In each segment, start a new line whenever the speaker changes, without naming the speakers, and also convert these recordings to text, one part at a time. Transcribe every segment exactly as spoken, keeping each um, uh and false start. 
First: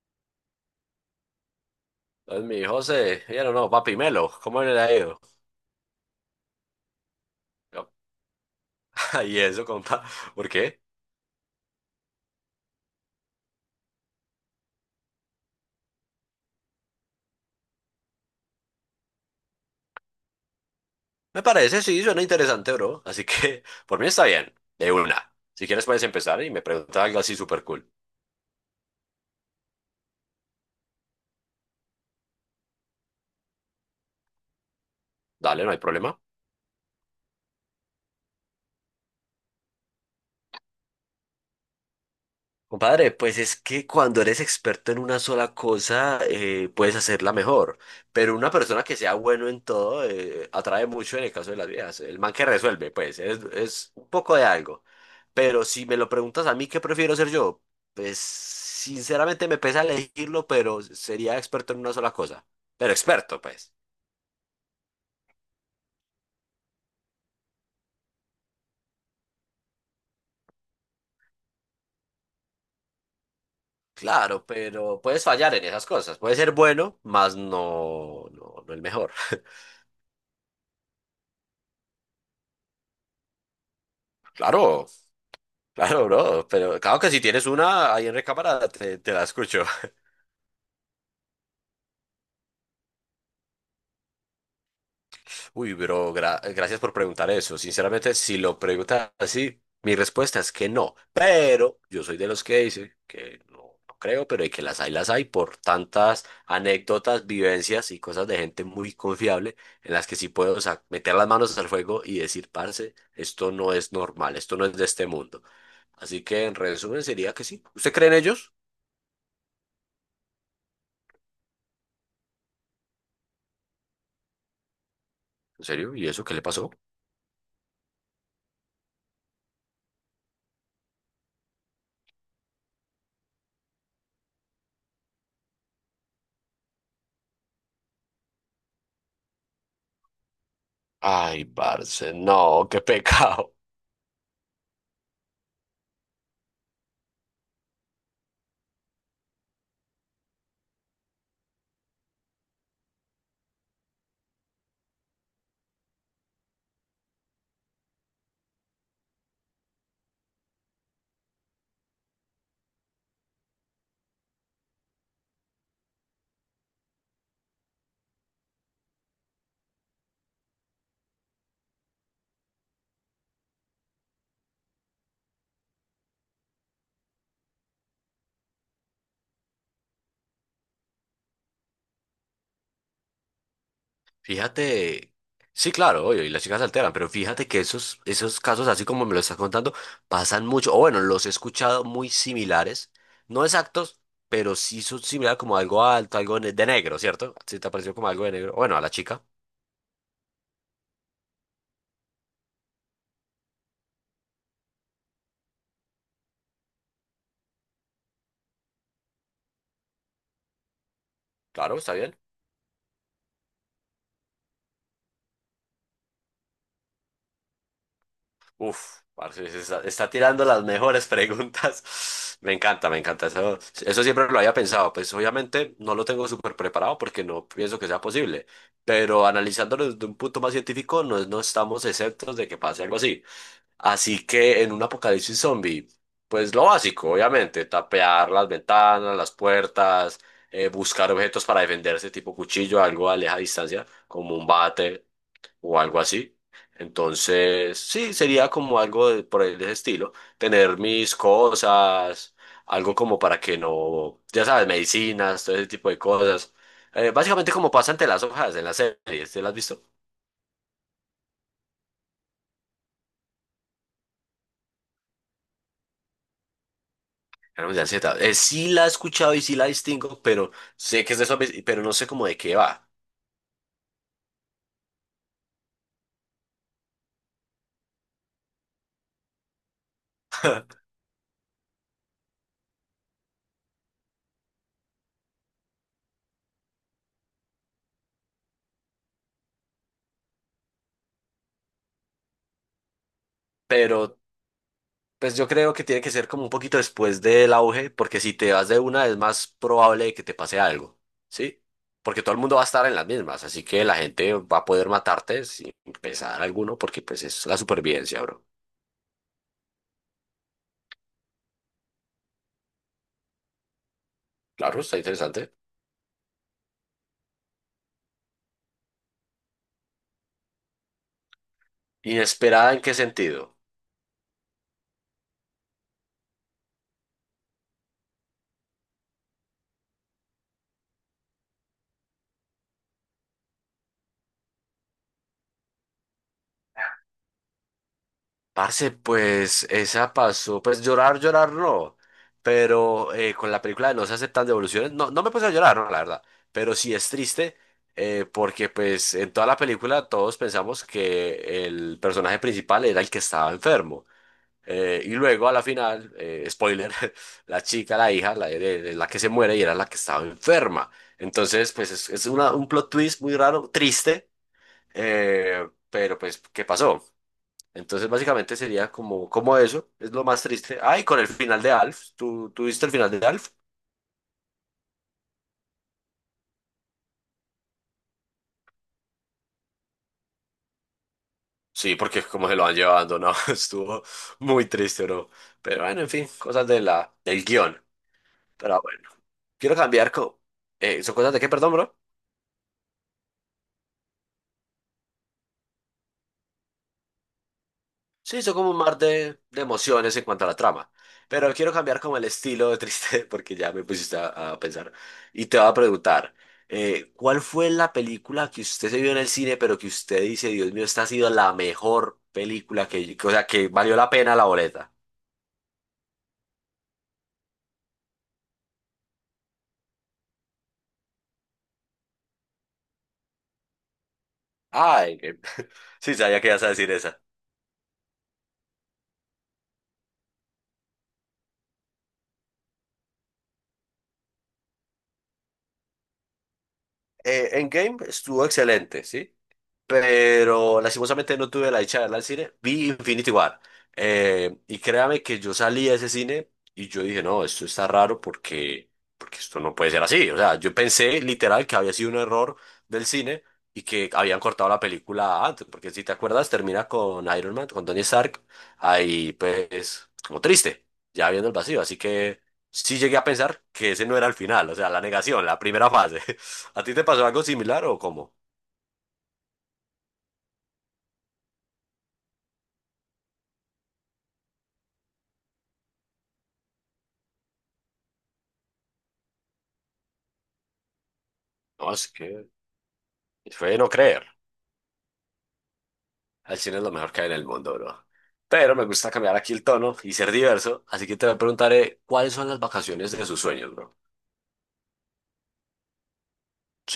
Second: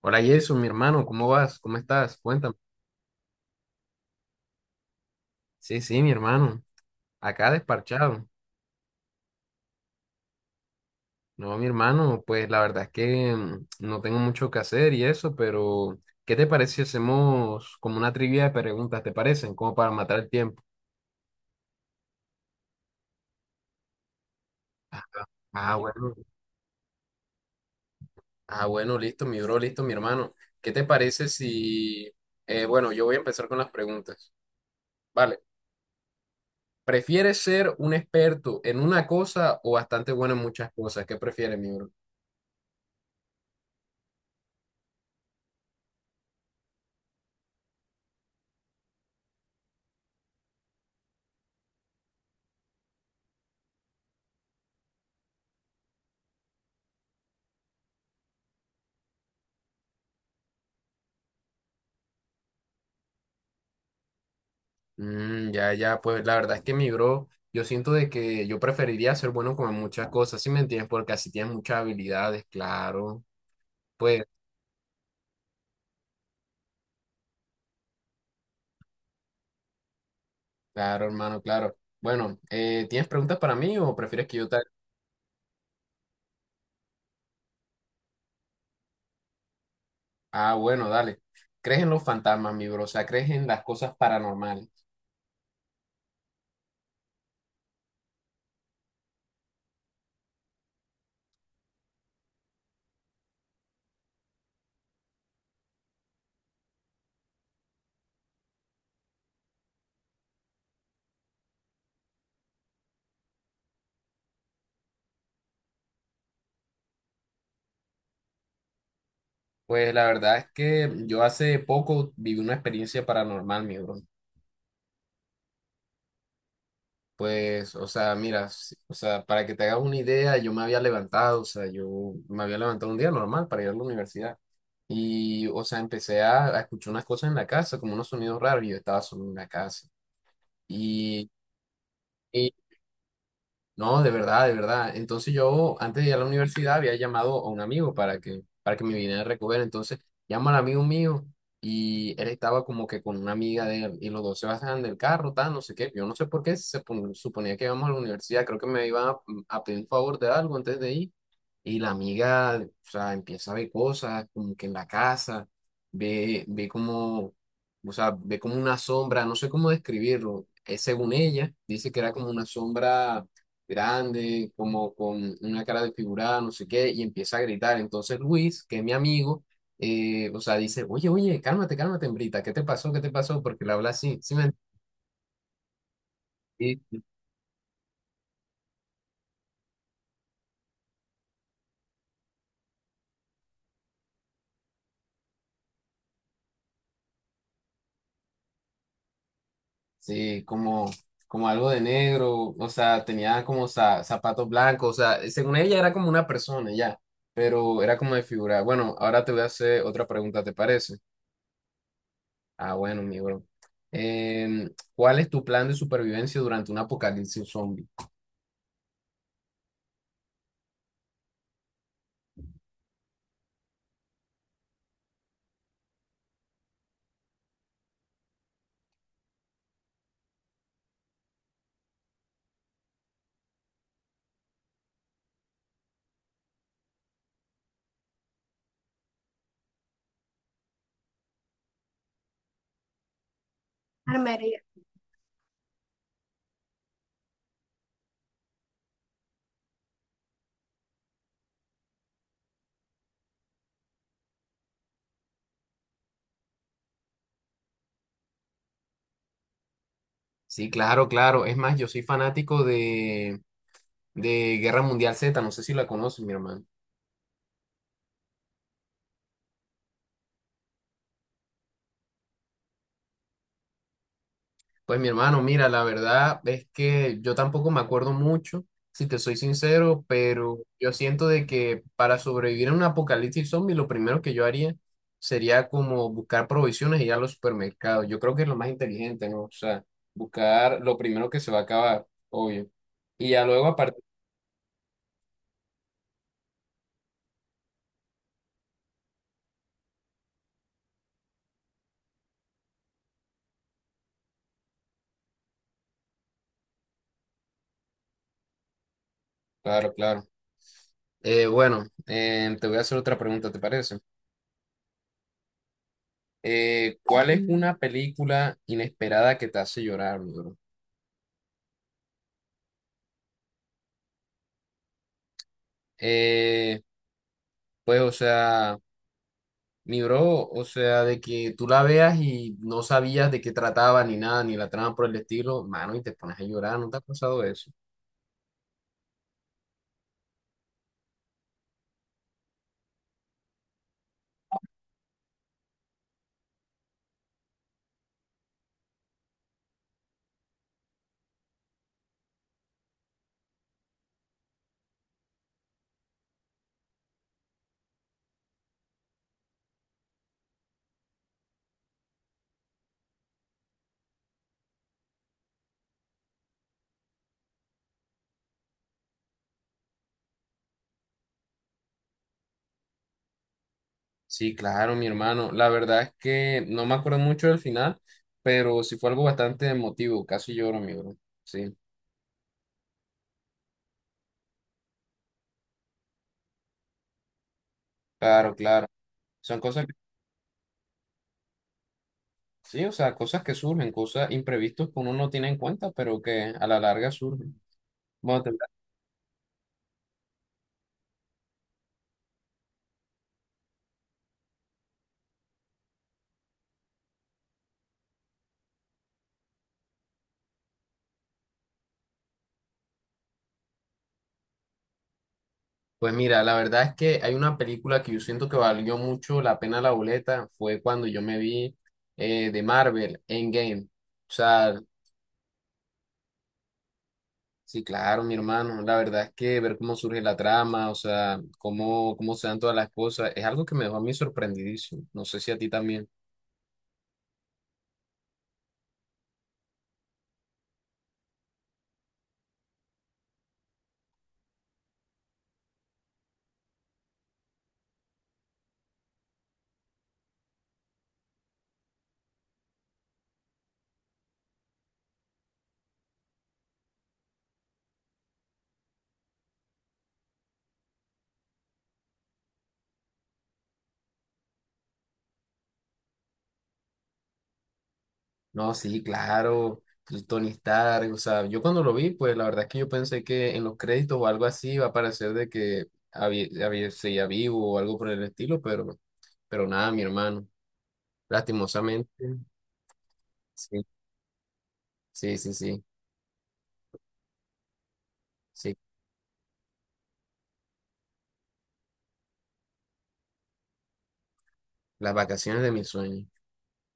Hola, Jason, mi hermano, ¿cómo vas? ¿Cómo estás?
Entonces
Cuéntame.
mi hijo se, ya no, no, papi Melo, ¿cómo le ha ido?
Sí, sí, mi hermano. Acá
Yo.
desparchado.
Y eso, compa, ¿por qué?
No, mi hermano, pues la verdad es que mm, no tengo mucho que hacer y eso, pero ¿qué te parece si hacemos como una trivia de preguntas? ¿Te parecen? Como para matar el tiempo.
Me parece, sí, suena interesante, bro. Así que, por mí está bien, de
Ah,
una. Si
ah,
quieres puedes
bueno.
empezar y me pregunta algo así súper cool.
Ah, bueno, listo, mi bro, listo, mi hermano. ¿Qué te parece si... eh, bueno, yo voy a empezar con las preguntas. Vale.
Dale, no hay problema.
¿Prefieres ser un experto en una cosa o bastante bueno en muchas cosas? ¿Qué prefieres, mi bro?
Compadre, pues es que cuando eres experto en una sola cosa, eh, puedes hacerla mejor. Pero una persona que sea bueno en todo, eh, atrae mucho en el caso de las viejas. El man que resuelve, pues, es, es un poco de algo. Pero si me lo preguntas a mí, ¿qué prefiero ser yo? Pues, sinceramente me pesa elegirlo, pero sería experto en una sola cosa. Pero experto, pues.
Mm, ya, ya, pues la verdad es que, mi bro, yo siento de que yo preferiría ser bueno con muchas cosas, ¿sí me entiendes? Porque así tienes muchas habilidades, claro. Pues,
Claro, pero puedes fallar en esas cosas. Puedes ser bueno, mas no, no, no el mejor.
claro, hermano, claro. Bueno, eh, ¿tienes preguntas para mí o prefieres que yo te...
Claro. Claro, bro, pero claro que si tienes una ahí en recámara, te, te la escucho.
Ah, bueno, dale. ¿Crees en los fantasmas, mi bro? O sea, ¿crees en las cosas paranormales?
Uy, bro, gra- gracias por preguntar eso. Sinceramente, si lo preguntas así, mi respuesta es que no. Pero yo soy de los que dice que no, no creo, pero de que las hay, las hay por tantas anécdotas, vivencias y cosas de gente muy confiable en las que sí puedo, o sea, meter las manos al fuego y decir, parce, esto no es normal, esto no es de este mundo. Así que en resumen sería que sí. ¿Usted cree en ellos?
Pues la verdad es que yo hace poco viví una experiencia paranormal, mi bro.
¿En serio? ¿Y eso qué le pasó?
Pues, o sea, mira, si- o sea, para que te hagas una idea, yo me había levantado, o sea, yo me había levantado un día normal para ir a la universidad. Y, o sea, empecé a, a escuchar unas cosas en la casa, como unos sonidos raros, y yo estaba solo en la casa. Y,
Ay, parce, no, qué pecado.
no, de verdad, de verdad. Entonces yo antes de ir a la universidad había llamado a un amigo para que, para que me viniera a recoger. Entonces llamo al amigo mío y él estaba como que con una amiga de él y los dos se bajan del carro, tal, no sé qué. Yo no sé por qué se pon- suponía que íbamos a la universidad. Creo que me iban a, mm, a pedir un favor de algo antes de ir. Y la amiga, o sea, empieza a ver cosas como que en la casa, ve, ve como, o sea, ve como una sombra, no sé cómo describirlo. Eh, según ella, dice que era como una sombra grande, como con una cara desfigurada, no sé qué, y empieza a gritar. Entonces Luis, que es mi amigo, eh, o sea, dice, oye, oye, cálmate, cálmate, hembrita, ¿qué te pasó? ¿Qué te pasó? Porque le habla así, ¿sí me
Fíjate, sí, claro, obvio, y las chicas se alteran,
entendí?
pero fíjate que esos, esos casos, así como me lo estás contando, pasan mucho, o bueno, los he escuchado muy similares, no exactos, pero sí son similares como algo alto, algo ne- de negro, ¿cierto? Sí, te pareció como algo de negro. Bueno, a la chica,
Sí, como, como algo de negro, o sea, tenía como za- zapatos blancos, o sea, según ella era como una persona ya, pero era como desfigurada. Bueno, ahora te voy a hacer otra pregunta, ¿te parece?
claro, está bien.
Ah, bueno, mi bro. Em, ¿cuál es tu plan de supervivencia durante un apocalipsis zombie?
Uf, parce, se está, está tirando las mejores preguntas. Me encanta, me encanta. Eso, eso siempre lo había pensado. Pues obviamente no lo tengo súper preparado porque no pienso que sea posible. Pero analizándolo desde un punto más científico, no, no estamos exentos de que pase algo así. Así que en un apocalipsis zombie, pues lo básico, obviamente, tapear las ventanas, las puertas, eh, buscar objetos para defenderse, tipo cuchillo, algo a leja distancia, como un bate o algo así. Entonces, sí, sería como algo de- por el de ese estilo, tener mis cosas, algo como para que no, ya sabes, medicinas, todo ese tipo de cosas. Eh, básicamente como pasa ante las hojas en las series, ¿te las has visto?
Sí, claro, claro. Es más, yo soy fanático de, de Guerra Mundial Z, no sé si la conoces, mi hermano.
Cannabis de ansiedad. Eh, sí la he escuchado y sí la distingo, pero sé que es de zombies, y- pero no sé cómo de qué va.
Pues, mi hermano, mira, la verdad es que yo tampoco me acuerdo mucho, si te soy sincero, pero yo siento de que para sobrevivir a un apocalipsis zombie, lo primero que yo haría sería como buscar provisiones y ir a los supermercados. Yo creo que es lo más inteligente, ¿no? O sea, buscar lo primero que se va a acabar, obvio. Y ya luego, aparte,
Pero pues yo creo que tiene que ser como un poquito después del auge, porque si te vas de una es más probable que te pase algo, ¿sí? Porque todo el mundo va a estar en las mismas, así que la gente va a poder matarte sin pesar alguno, porque pues es la supervivencia, bro.
claro, claro. Eh, bueno, em, te voy a hacer otra pregunta, ¿te parece?
Claro, está interesante.
Eh, ¿cuál es una película inesperada que te hace llorar, mi bro?
¿Inesperada en qué sentido?
Eh, pues, o sea, mi bro, o sea, de que tú la veas y no sabías de qué trataba ni nada, ni la trama por el estilo, mano, y te pones a llorar, ¿no te ha pasado eso?
Parce, pues esa pasó, pues llorar, llorar no, pero eh, con la película de No se aceptan devoluciones, no, no me puse a llorar, no, la verdad, pero sí es triste, eh, porque pues en toda la película todos pensamos que el personaje principal era el que estaba enfermo, eh, y luego a la final, eh, spoiler, la chica, la hija, la, de- de- la que se muere y era la que estaba enferma, entonces pues es, es una- un plot twist muy raro, triste, eh, pero pues ¿qué pasó? Entonces, básicamente sería como, como eso, es lo más triste. Ay, con el final de Alf, ¿tú, ¿tú viste el final de Alf?
Sí, claro, mi hermano. La verdad es que no me acuerdo mucho del final, pero sí fue algo bastante emotivo, casi lloro, mi bro. Sí,
Sí, porque como se lo van llevando, ¿no? Estuvo muy triste, no. Pero bueno, en fin, cosas de la, del guión.
claro,
Pero
claro.
bueno,
Son
quiero
cosas que,
cambiar. Co- eh, ¿son cosas de qué, perdón, bro?
sí, o sea, cosas que surgen, cosas imprevistas que uno no tiene en cuenta, pero que a la larga surgen.
Sí,
Bueno,
hizo como un mar de, de emociones en cuanto a la trama. Pero quiero cambiar como el estilo de triste porque ya me pusiste a, a pensar. Y te voy a preguntar, eh, ¿cuál fue la película que usted se vio en el cine, pero que usted dice, Dios mío, esta ha sido la mejor película que, que- o sea, que valió la pena la boleta?
pues mira, la verdad es que hay una película que yo siento que valió mucho la pena la boleta, fue cuando yo me vi, eh, de Marvel, Endgame. O sea,
Ah, Endgame. Sí, sabía que ibas a decir esa.
sí, claro, mi hermano, la verdad es que ver cómo surge la trama, o sea, cómo, cómo se dan todas las cosas, es algo que me dejó a mí sorprendidísimo. No sé si a ti también.
Eh, Endgame estuvo excelente, ¿sí? Pero lastimosamente no tuve la dicha de verla al cine. Vi Infinity War. Eh, y créame que yo salí de ese cine y yo dije, no, esto está raro porque, porque esto no puede ser así. O sea, yo pensé literal que había sido un error del cine y que habían cortado la película antes, porque si te acuerdas, termina con Iron Man, con Tony Stark, ahí pues como triste, ya viendo el vacío. Así que sí llegué a pensar que ese no era el final, o sea, la negación, la primera fase. ¿A ti te pasó algo similar o cómo?
No, sí, claro, el Tony Stark, o sea, yo cuando lo vi, pues la verdad es que yo pensé que en los créditos o algo así iba a parecer de que había, había, seguía vivo o algo por el estilo, pero, pero nada, mi hermano.
No, es
Lastimosamente,
que fue de
sí,
no creer.
sí, sí, sí,
El cine es lo mejor que hay en el mundo, bro. Pero
sí,
me gusta cambiar aquí el tono y ser diverso, así que te preguntaré cuáles son las vacaciones de sus sueños, bro.
las vacaciones de mis sueños.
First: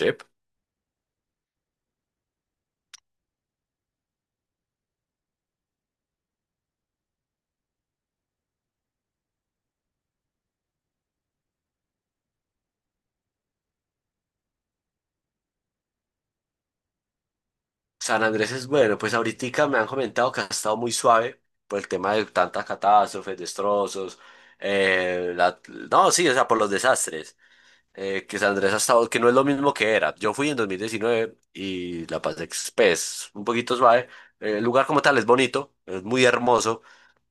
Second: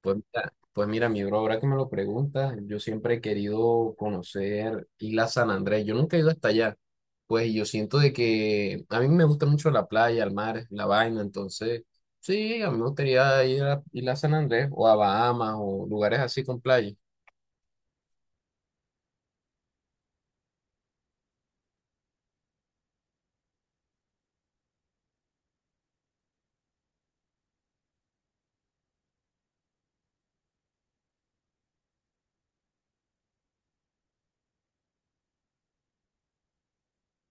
Pues mira, pues mira, mi bro, ahora que me lo preguntas, yo siempre he querido conocer Isla San Andrés, yo nunca he ido hasta allá, pues yo siento de que a mí me gusta mucho la playa, el mar, la vaina, entonces, sí, a mí me gustaría ir a Isla San Andrés o a Bahamas o lugares así con playa.
San Andrés es bueno, pues ahorita me han comentado que ha estado muy suave por el tema de tantas catástrofes, destrozos, eh, la- no, sí, o sea, por los desastres. Eh, que San Andrés ha estado, que no es lo mismo que era. Yo fui en dos mil diecinueve y la pasé pues, un poquito suave. Eh, El lugar como tal es bonito, es muy hermoso,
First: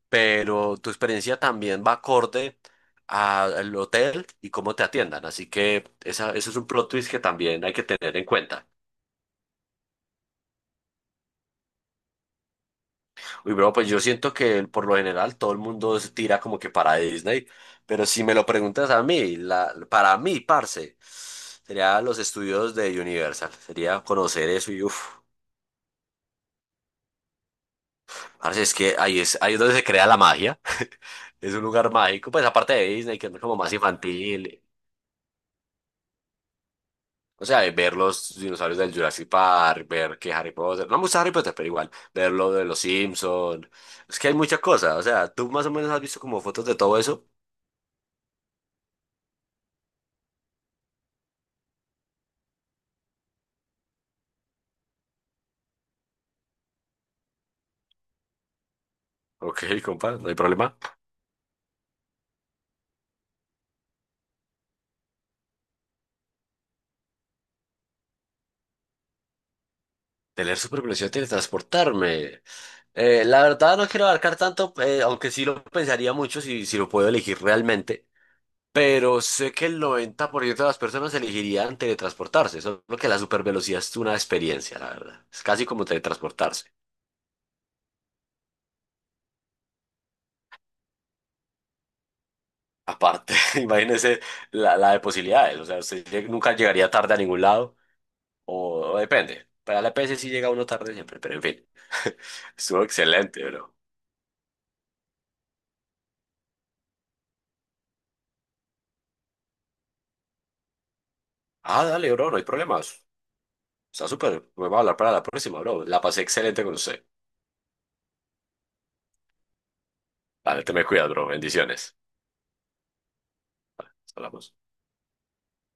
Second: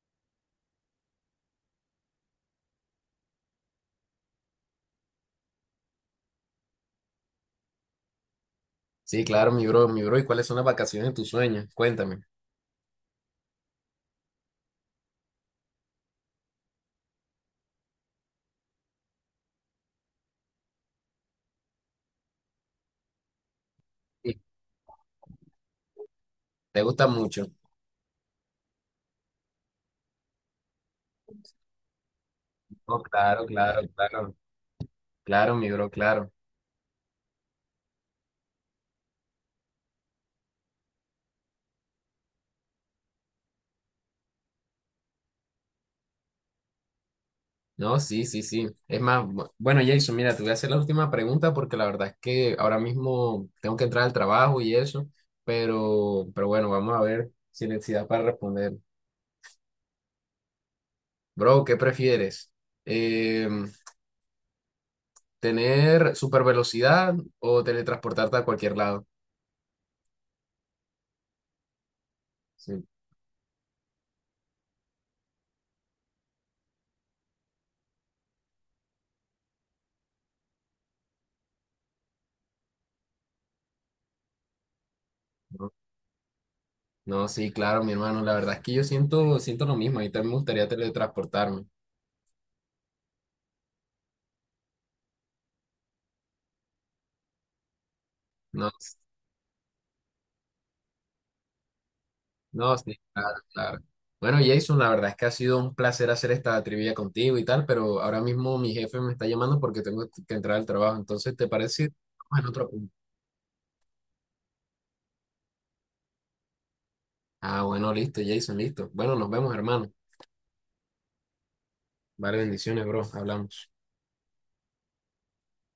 pero tu experiencia también va acorde a- al hotel y cómo te atiendan. Así que esa, eso es un plot twist que también hay que tener en cuenta.
Sí, claro, mi bro, mi bro, ¿y cuáles son las vacaciones de tus sueños? Cuéntame.
Uy, bro, pues yo siento que por lo general todo el mundo se tira como que para Disney, pero si me lo preguntas a mí, la, para mí, parce, sería los estudios de Universal, sería
Sí,
conocer eso y uff.
¿te gusta mucho?
Parce, es que ahí es, ahí es donde se crea la magia. Es un lugar mágico, pues aparte de
Oh,
Disney, que es
claro,
como más
claro, claro,
infantil.
claro, mi bro, claro.
O sea, de ver los dinosaurios del Jurassic Park, ver que Harry Potter, no me gusta Harry Potter, pero igual, ver lo de los Simpsons. Es que hay muchas cosas, o sea, tú más o menos has visto como fotos de todo eso.
No, sí, sí, sí. Es más, bu- bueno, Jason, mira, te voy a hacer la última pregunta porque la verdad es que ahora mismo tengo que entrar al trabajo y eso, pero, pero bueno, vamos a ver si necesidad para responder.
Ok, compa, no hay problema.
Bro, ¿qué prefieres? Em, ¿tener super velocidad o teletransportarte a cualquier lado?
Tener supervelocidad, teletransportarme.
Sí,
Eh, la verdad no quiero abarcar tanto, eh, aunque sí lo pensaría mucho si, si lo puedo elegir realmente. Pero sé que el noventa por ciento de las personas elegirían teletransportarse, solo que la supervelocidad es una experiencia, la verdad. Es casi
no,
como teletransportarse.
no, sí, claro, mi hermano, la verdad es que yo siento, siento lo mismo, a mí también me gustaría teletransportarme.
Aparte, imagínese la, la de posibilidades. O sea, usted lleg- nunca llegaría tarde a ningún lado.
No,
O, o depende. Para la E P E ese sí llega uno tarde siempre. Pero en fin.
no,
Estuvo
sí, claro,
excelente, bro.
claro. Bueno, Jason, la verdad es que ha sido un placer hacer esta trivia contigo y tal, pero ahora mismo mi jefe me está llamando porque tengo que entrar al trabajo. Entonces, ¿te parece
Ah,
si
dale, bro. No
vamos
hay
en otro punto?
problemas. Está súper. Me va a hablar para la próxima, bro. La pasé excelente con usted.
Ah, bueno, listo, Jason, listo. Bueno, nos vemos, hermano.
Dale, te me cuidas, bro. Bendiciones.
Vale, bendiciones, bro. Hablamos.
Hablamos.